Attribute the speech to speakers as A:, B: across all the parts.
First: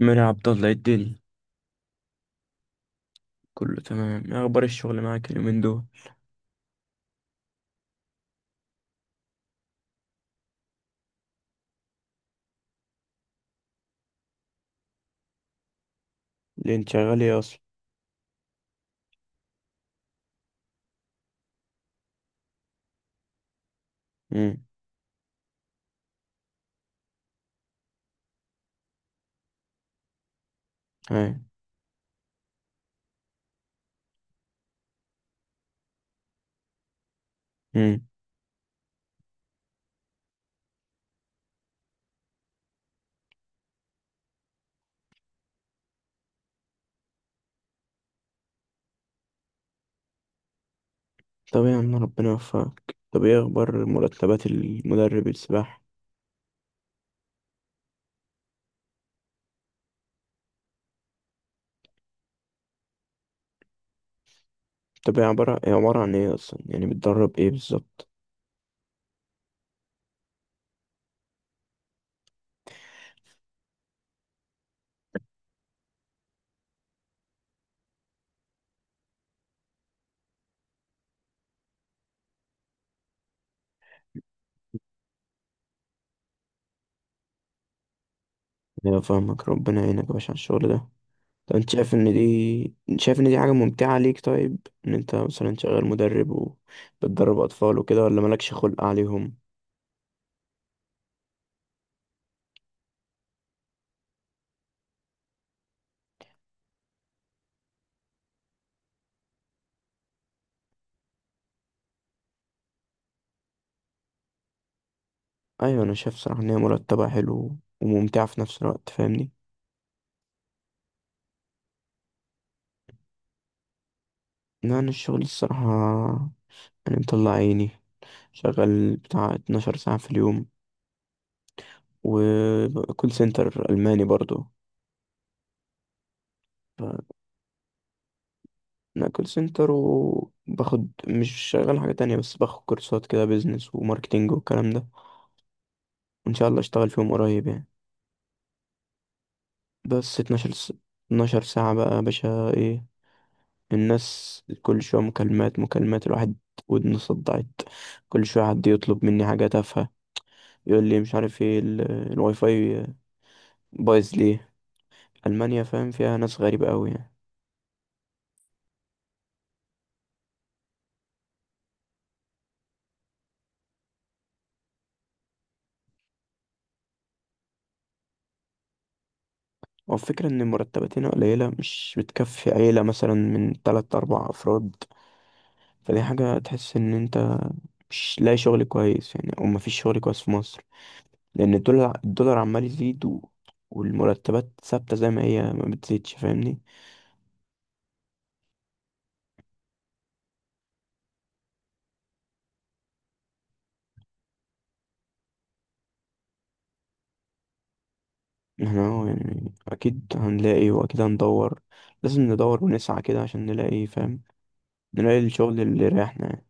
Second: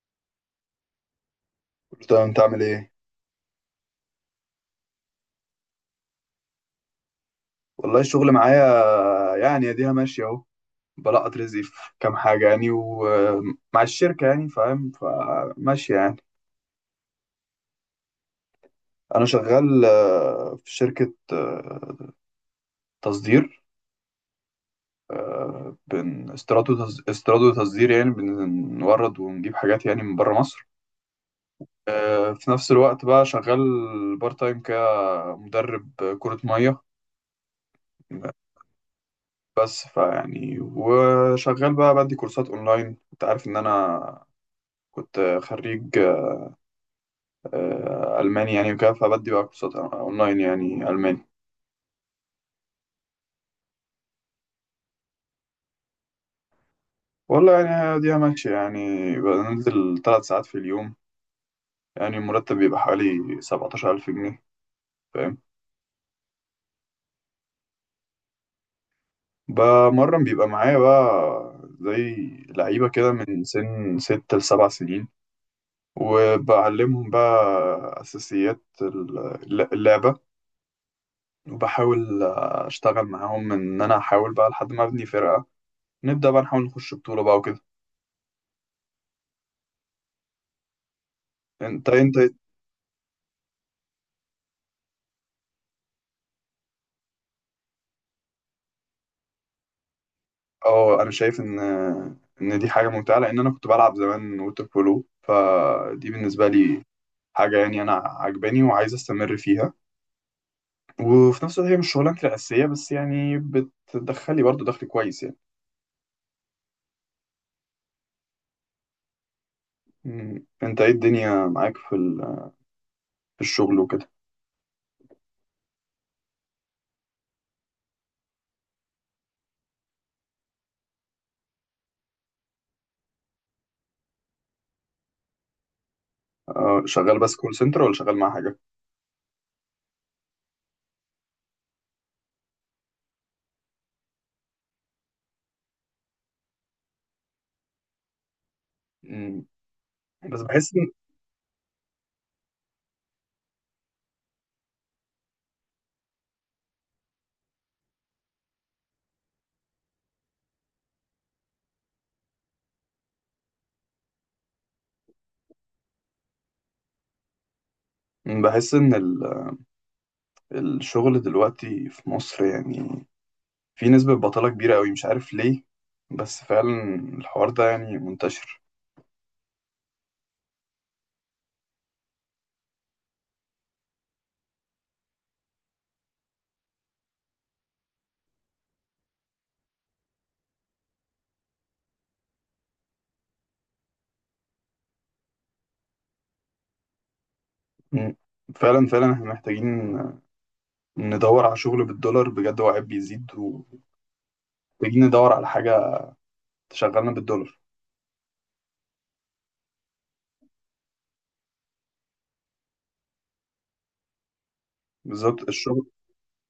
A: مين يا عبد الله؟ إيه الدنيا؟
B: تمام، انت عامل ايه؟
A: كله تمام. ايه اخبار الشغل معاك اليومين دول؟
B: والله الشغل معايا، يعني اديها ماشية اهو. بلقط رزقي في كام حاجة يعني، ومع الشركة يعني، فاهم؟ فماشية يعني.
A: اللي انت شغال ايه اصلا؟
B: انا شغال في شركة تصدير.
A: امم.
B: استيراد وتصدير، يعني بنورد ونجيب حاجات يعني من بره مصر.
A: هاي.
B: في نفس الوقت بقى شغال بارت تايم كمدرب كرة مية.
A: امم.
B: بس فيعني وشغال بقى بدي كورسات اونلاين. انت عارف ان انا كنت خريج ألماني يعني وكده، فبدي بقى كورسات أونلاين يعني ألماني.
A: طب يا عم، ربنا يوفقك. طب ايه اخبار مرتبات المدرب السباحة؟
B: والله يعني دي ماشية يعني، بنزل 3 ساعات في اليوم، يعني المرتب بيبقى حوالي 17 ألف جنيه.
A: طب، هي
B: فاهم؟
A: عبارة هي عبارة عن ايه اصلا؟ يعني بتدرب ايه بالظبط؟
B: بمرن بيبقى معايا بقى زي لعيبة كده، من سن ست لسبع سنين، وبعلمهم بقى أساسيات اللعبة، وبحاول أشتغل معاهم إن أنا أحاول بقى لحد ما أبني فرقة، نبدأ بقى نحاول نخش بطولة بقى وكده.
A: ايوه، فاهمك. ربنا يعينك يا باشا على الشغل ده. طب انت
B: انت
A: شايف ان
B: انت
A: دي انت شايف ان دي حاجة ممتعة ليك؟ طيب، ان انت مثلا شغال مدرب، وبتدرب اطفال وكده، ولا مالكش خلق عليهم؟
B: اه، انا شايف ان دي حاجه ممتعه، لان انا كنت بلعب زمان ووتر بولو، فدي بالنسبه لي حاجه يعني انا عجباني وعايز استمر فيها. وفي نفس الوقت هي مش شغلانتي الاساسيه، بس يعني بتدخلي برضو دخل كويس يعني.
A: ايوه، انا شايف صراحة ان هي مرتبة حلو وممتعة في نفس الوقت، فاهمني؟
B: مم. انت ايه الدنيا معاك في في الشغل وكده؟
A: لا، أنا الشغل الصراحة يعني مطلع عيني. شغال بتاع 12 ساعة في اليوم، وكول سنتر ألماني برضو.
B: اه،
A: ف-
B: شغال بس كول سنتر ولا شغال مع حاجه؟
A: أنا كول سنتر، وباخد مش شغال حاجة تانية، بس باخد كورسات كده بيزنس وماركتينج والكلام ده. وإن شاء الله أشتغل فيهم قريب يعني.
B: مم.
A: بس
B: بس بحس
A: 12 ساعة بقى يا باشا. إيه الناس، كل شوية مكالمات مكالمات، الواحد ودنه صدعت. كل شوية حد يطلب مني حاجة تافهة، يقول لي مش عارف ايه الواي فاي بايظ ليه. ألمانيا فاهم، فيها ناس غريبة أوي يعني.
B: ان الشغل دلوقتي في مصر يعني في نسبه بطاله كبيره قوي، مش عارف ليه. بس فعلا الحوار ده يعني منتشر.
A: هو الفكرة إن المرتبات هنا قليلة، مش بتكفي عيلة مثلا من تلات أربع أفراد. فدي حاجة تحس إن أنت مش لاقي شغل كويس يعني، أو مفيش شغل كويس في مصر. لأن الدولار الدولار عمال يزيد والمرتبات ثابتة زي ما هي، ما بتزيدش، فاهمني؟
B: مم. فعلا فعلا احنا محتاجين ندور على شغل بالدولار بجد، هو عيب بيزيد، ومحتاجين ندور على حاجة تشغلنا بالدولار.
A: احنا أهو يعني أكيد هنلاقي وأكيد هندور. لازم ندور ونسعى كده عشان نلاقي، فاهم؟ نلاقي
B: بالظبط.
A: الشغل اللي
B: الشغل
A: يريحنا يعني.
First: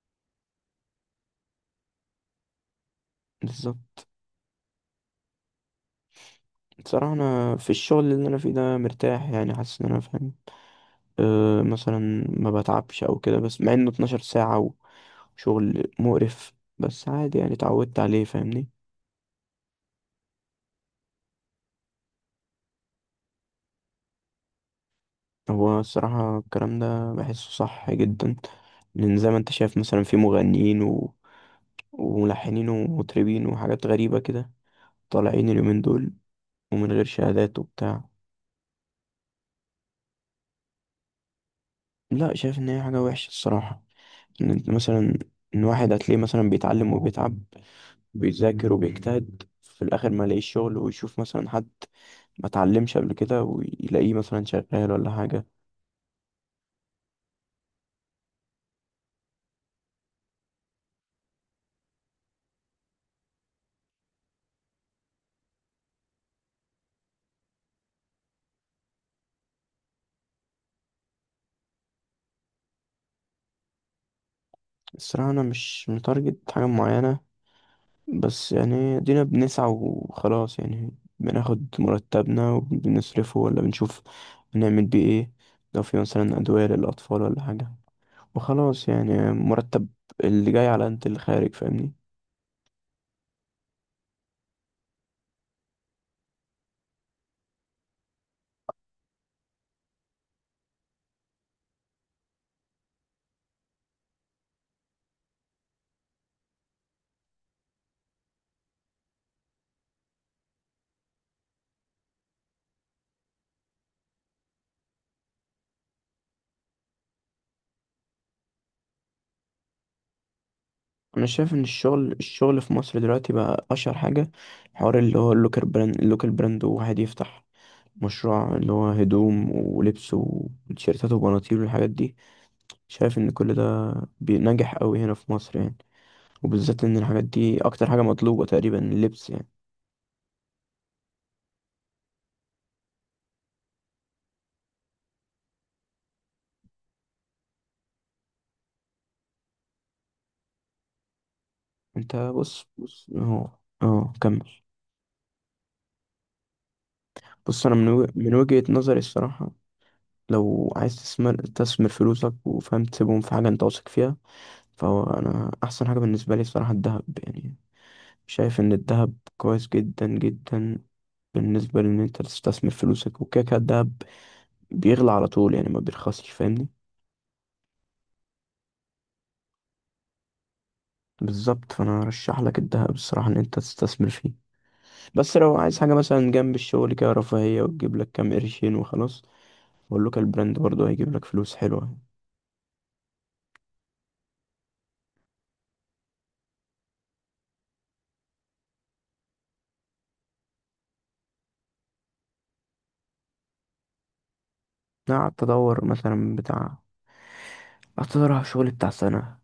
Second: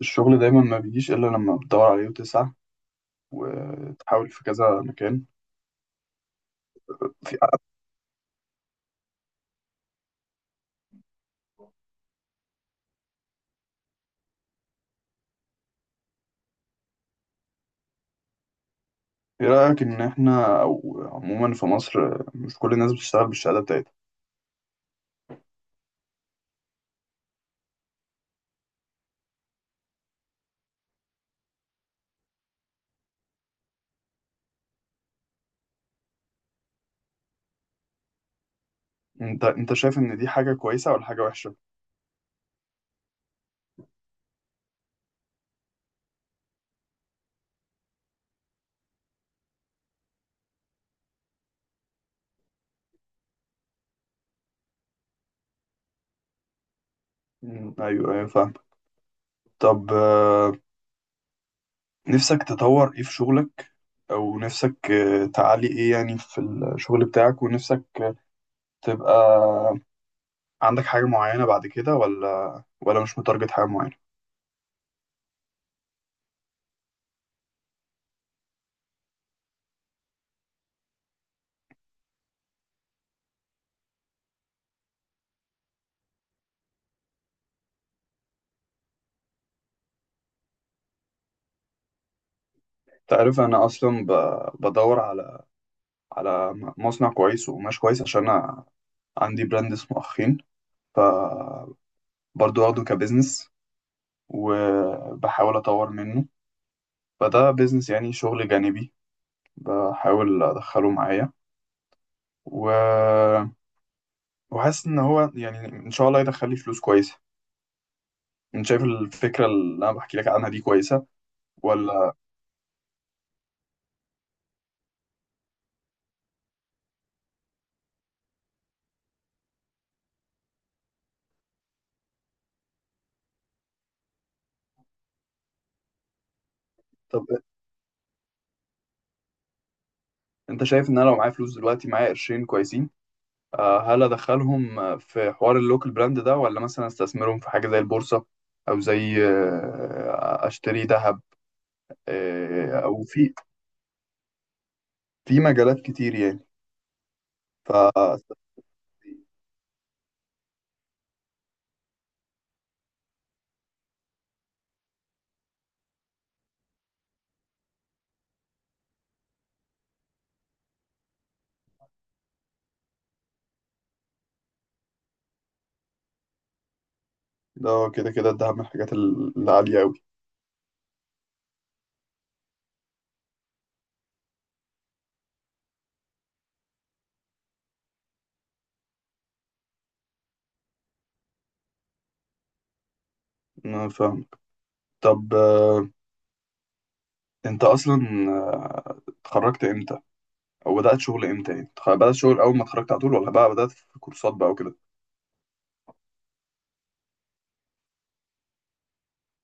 B: الشغل دايما ما بيجيش إلا لما بتدور عليه وتسعى
A: بالظبط.
B: وتحاول في كذا مكان.
A: بصراحة
B: في
A: أنا في الشغل اللي أنا فيه ده مرتاح يعني، حاسس إن أنا فاهم. أه مثلا ما بتعبش او كده، بس مع انه 12 ساعة وشغل مقرف، بس عادي يعني، اتعودت عليه، فاهمني؟
B: إيه رأيك إن احنا أو عموما في مصر مش كل الناس بتشتغل بالشهادة بتاعتها؟
A: هو الصراحة الكلام ده بحسه صح جدا، لان زي ما انت شايف مثلا في مغنيين وملحنين ومطربين وحاجات غريبة كده طالعين اليومين دول، ومن غير شهادات وبتاع.
B: انت شايف ان دي حاجة كويسة ولا حاجة وحشة؟
A: لا، شايف ان هي حاجة وحشة الصراحة. ان انت مثلا، ان واحد هتلاقيه مثلا بيتعلم وبيتعب، بيذاكر وبيجتهد، في الاخر ما يلاقيش شغل، ويشوف مثلا حد ما اتعلمش قبل كده ويلاقيه مثلا شغال ولا حاجة.
B: مم. ايوه، ايوه، فاهم. طب نفسك تطور ايه في شغلك، او نفسك تعلي ايه يعني في الشغل بتاعك، ونفسك تبقى عندك حاجة معينة بعد كده، ولا مش متارجت حاجة معينة؟
A: الصراحة أنا مش متارجت حاجة معينة، بس يعني دينا بنسعى وخلاص يعني. بناخد مرتبنا وبنصرفه، ولا بنشوف بنعمل بيه ايه؟ لو في مثلا أدوية للأطفال ولا حاجة، وخلاص يعني. مرتب اللي جاي على انت اللي خارج، فاهمني؟
B: انت عارف أنا أصلا بدور على على مصنع كويس وقماش كويس، عشان أنا عندي براند اسمه أخين. فبرضه واخده كبزنس، وبحاول أطور منه. فده بزنس يعني شغل جانبي، بحاول أدخله معايا و... وحاسس إن هو يعني إن شاء الله يدخل لي فلوس كويسة. أنت شايف الفكرة اللي أنا بحكي لك عنها دي كويسة
A: أنا شايف إن الشغل
B: ولا؟
A: الشغل في مصر دلوقتي بقى أشهر حاجة، حوار اللي هو اللوكال براند اللوكال براند، وواحد يفتح مشروع اللي هو هدوم ولبس وتيشيرتات وبناطيل والحاجات دي. شايف ان كل ده بينجح قوي هنا في مصر يعني، وبالذات ان
B: طب
A: الحاجات دي اكتر حاجة مطلوبة تقريبا، اللبس يعني.
B: انت شايف ان انا لو معايا فلوس دلوقتي، معايا قرشين كويسين، هل ادخلهم في حوار اللوكال براند ده، ولا مثلا استثمرهم في حاجه زي البورصه، او زي اشتري ذهب؟
A: انت بص
B: او
A: بص
B: في
A: اهو. اه، كمل.
B: مجالات كتير يعني.
A: بص، انا من
B: ف،
A: وجهة نظري الصراحة، لو عايز تستثمر تستثمر فلوسك، وفاهم، تسيبهم في حاجة انت واثق فيها. فهو، انا احسن حاجة بالنسبة لي الصراحة الذهب يعني. شايف ان الذهب كويس جدا جدا. بالنسبة لان انت تستثمر فلوسك، وكده كده الدهب بيغلى على طول يعني، ما بيرخصش، فاهمني؟
B: ده كده كده الدهب من الحاجات العاليه قوي.
A: بالظبط، فانا ارشح لك الذهب الصراحه ان انت تستثمر فيه. بس لو عايز حاجه مثلا جنب الشغل كده رفاهيه، وتجيب لك كام قرشين وخلاص. واللوكال براند برضه هيجيب لك فلوس حلوه.
B: انا فاهم. طب انت اصلا آه، اتخرجت امتى، او بدات شغل امتى يعني؟ بدات شغل اول ما اتخرجت على طول، ولا بقى بدات في كورسات بقى وكده؟
A: انا قعدت ادور على شغل بتاع سنه.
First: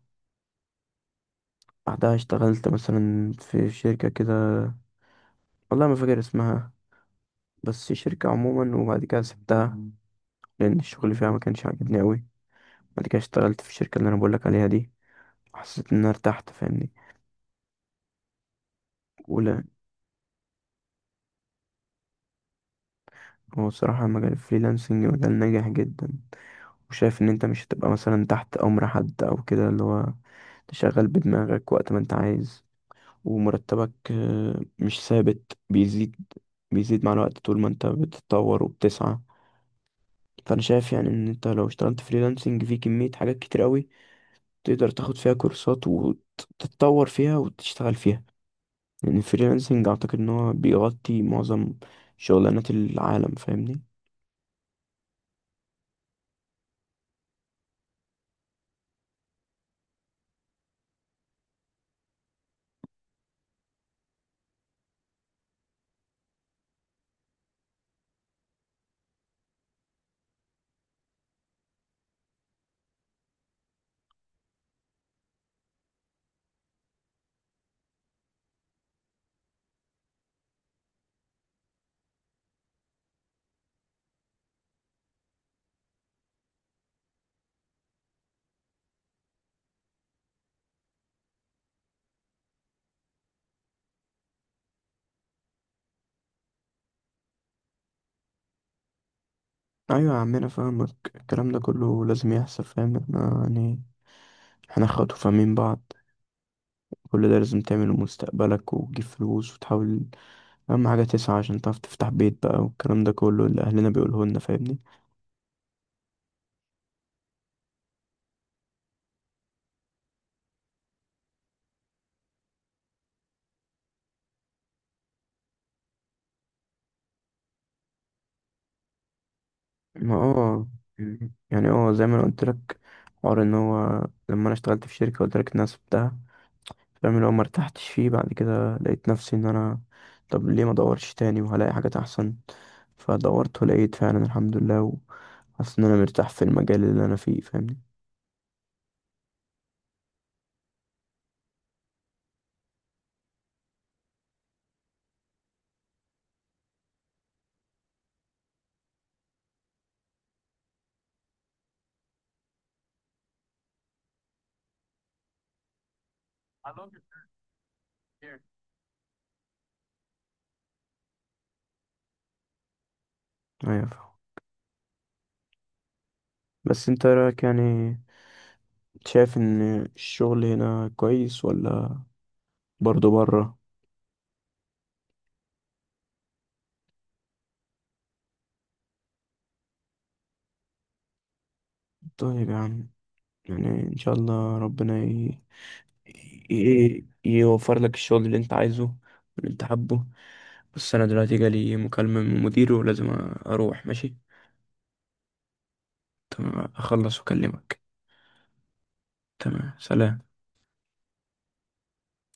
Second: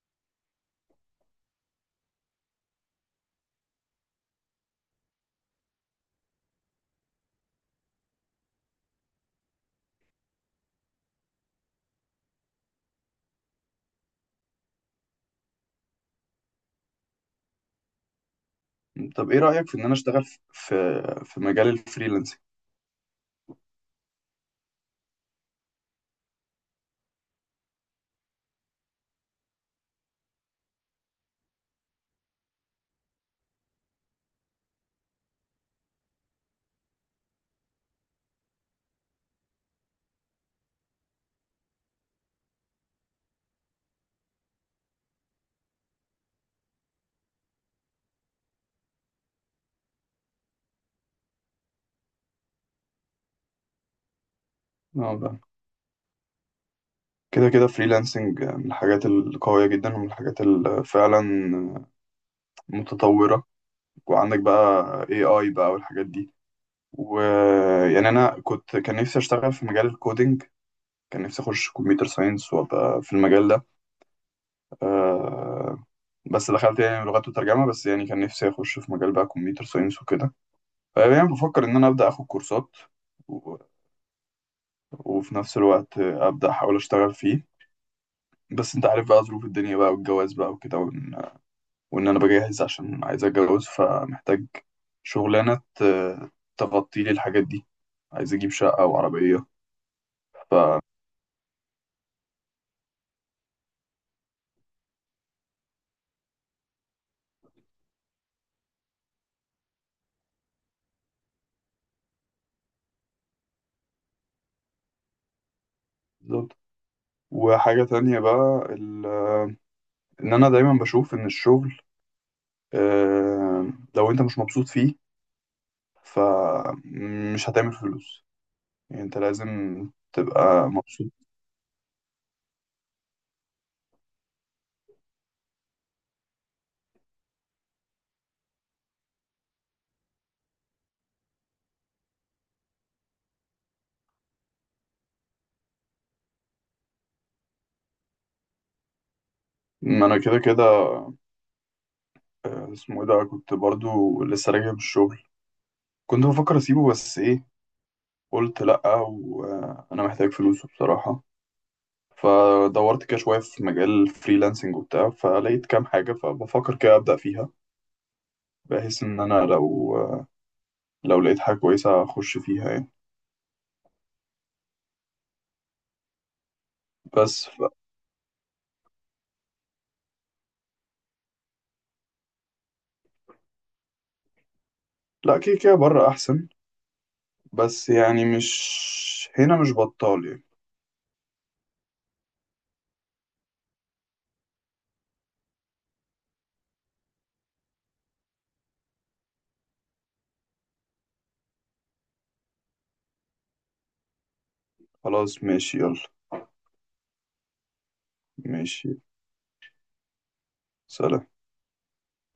A: بعدها اشتغلت مثلا في شركه كده، والله ما فاكر اسمها، بس شركه عموما، وبعد كده سبتها لان الشغل فيها ما كانش عاجبني قوي. بعد كده اشتغلت في الشركه اللي انا بقول لك عليها دي، حسيت ان انا ارتحت، فاهمني؟
B: طب ايه رايك في ان انا اشتغل في مجال الفريلانسنج؟
A: هو الصراحة مجال الفريلانسنج مجال ناجح جدا. وشايف ان انت مش هتبقى مثلا تحت امر حد او كده، اللي هو تشغل بدماغك وقت ما انت عايز. ومرتبك مش ثابت، بيزيد بيزيد مع الوقت طول ما انت بتتطور وبتسعى. فانا شايف يعني ان انت لو اشتغلت فريلانسنج في كمية حاجات كتير قوي، تقدر تاخد فيها كورسات وتتطور فيها وتشتغل فيها، لان الفريلانسنج اعتقد ان هو بيغطي معظم شغلانات العالم، فاهمني؟
B: كده كده فريلانسنج من الحاجات القوية جدا، ومن الحاجات اللي فعلا متطورة. وعندك بقى AI بقى والحاجات دي. ويعني أنا كنت كان نفسي أشتغل في مجال الكودينج، كان نفسي أخش كمبيوتر ساينس وأبقى في المجال ده. آه، بس دخلت يعني لغات وترجمة. بس يعني كان نفسي أخش في مجال بقى كمبيوتر ساينس وكده. يعني بفكر إن أنا أبدأ أخد كورسات و- وفي نفس الوقت أبدأ أحاول أشتغل فيه. بس أنت عارف بقى ظروف الدنيا بقى والجواز بقى وكده، وان انا بجهز عشان عايز اتجوز، فمحتاج شغلانه تغطي لي الحاجات دي، عايز اجيب شقه وعربيه.
A: ايوه يا عمنا
B: ف،
A: فاهمك. الكلام ده كله لازم يحصل، فاهم؟ احنا يعني احنا اخوات وفاهمين بعض. كل ده لازم تعمله مستقبلك، وتجيب فلوس وتحاول. اهم حاجه تسعى عشان تعرف تفتح بيت بقى، والكلام ده كله اللي اهلنا بيقوله لنا، فاهمني؟
B: بالظبط. وحاجه تانية بقى ان انا دايما بشوف ان الشغل آه، لو انت مش مبسوط فيه فمش هتعمل فلوس، يعني انت لازم
A: ما،
B: تبقى مبسوط.
A: يعني زي ما انا قلت لك، حوار ان هو لما انا اشتغلت في شركه قلت لك الناس بتاعها فاهم، اللي هو ما ارتحتش فيه. بعد كده لقيت نفسي ان انا، طب ليه ما ادورش تاني وهلاقي حاجات احسن؟ فدورت ولقيت فعلا الحمد لله، حاسس ان انا مرتاح في المجال اللي انا فيه، فاهمني؟
B: ما انا كده كده. اسمه ايه ده، كنت برضو لسه راجع من الشغل. كنت بفكر اسيبه، بس ايه، قلت لأ، وأنا محتاج فلوس بصراحة. فدورت كده شوية في مجال فريلانسنج وبتاع، فلقيت كام حاجة، فبفكر كده أبدأ فيها، بحيث إن أنا لو لقيت حاجة كويسة أخش فيها يعني.
A: ايوه فاهم. بس انت رايك
B: بس
A: يعني، شايف ان الشغل هنا كويس ولا برضه بره؟
B: لا، كده كده بره أحسن، بس يعني مش هنا مش بطال يعني.
A: طيب يا عم، يعني ان شاء الله ربنا يوفر لك الشغل اللي انت عايزه واللي انت حابه. بس انا دلوقتي جالي مكالمة من مديره، ولازم اروح. ماشي؟
B: خلاص ماشي، يلا.
A: تمام، اخلص واكلمك.
B: ماشي.
A: تمام، سلام.
B: سلام.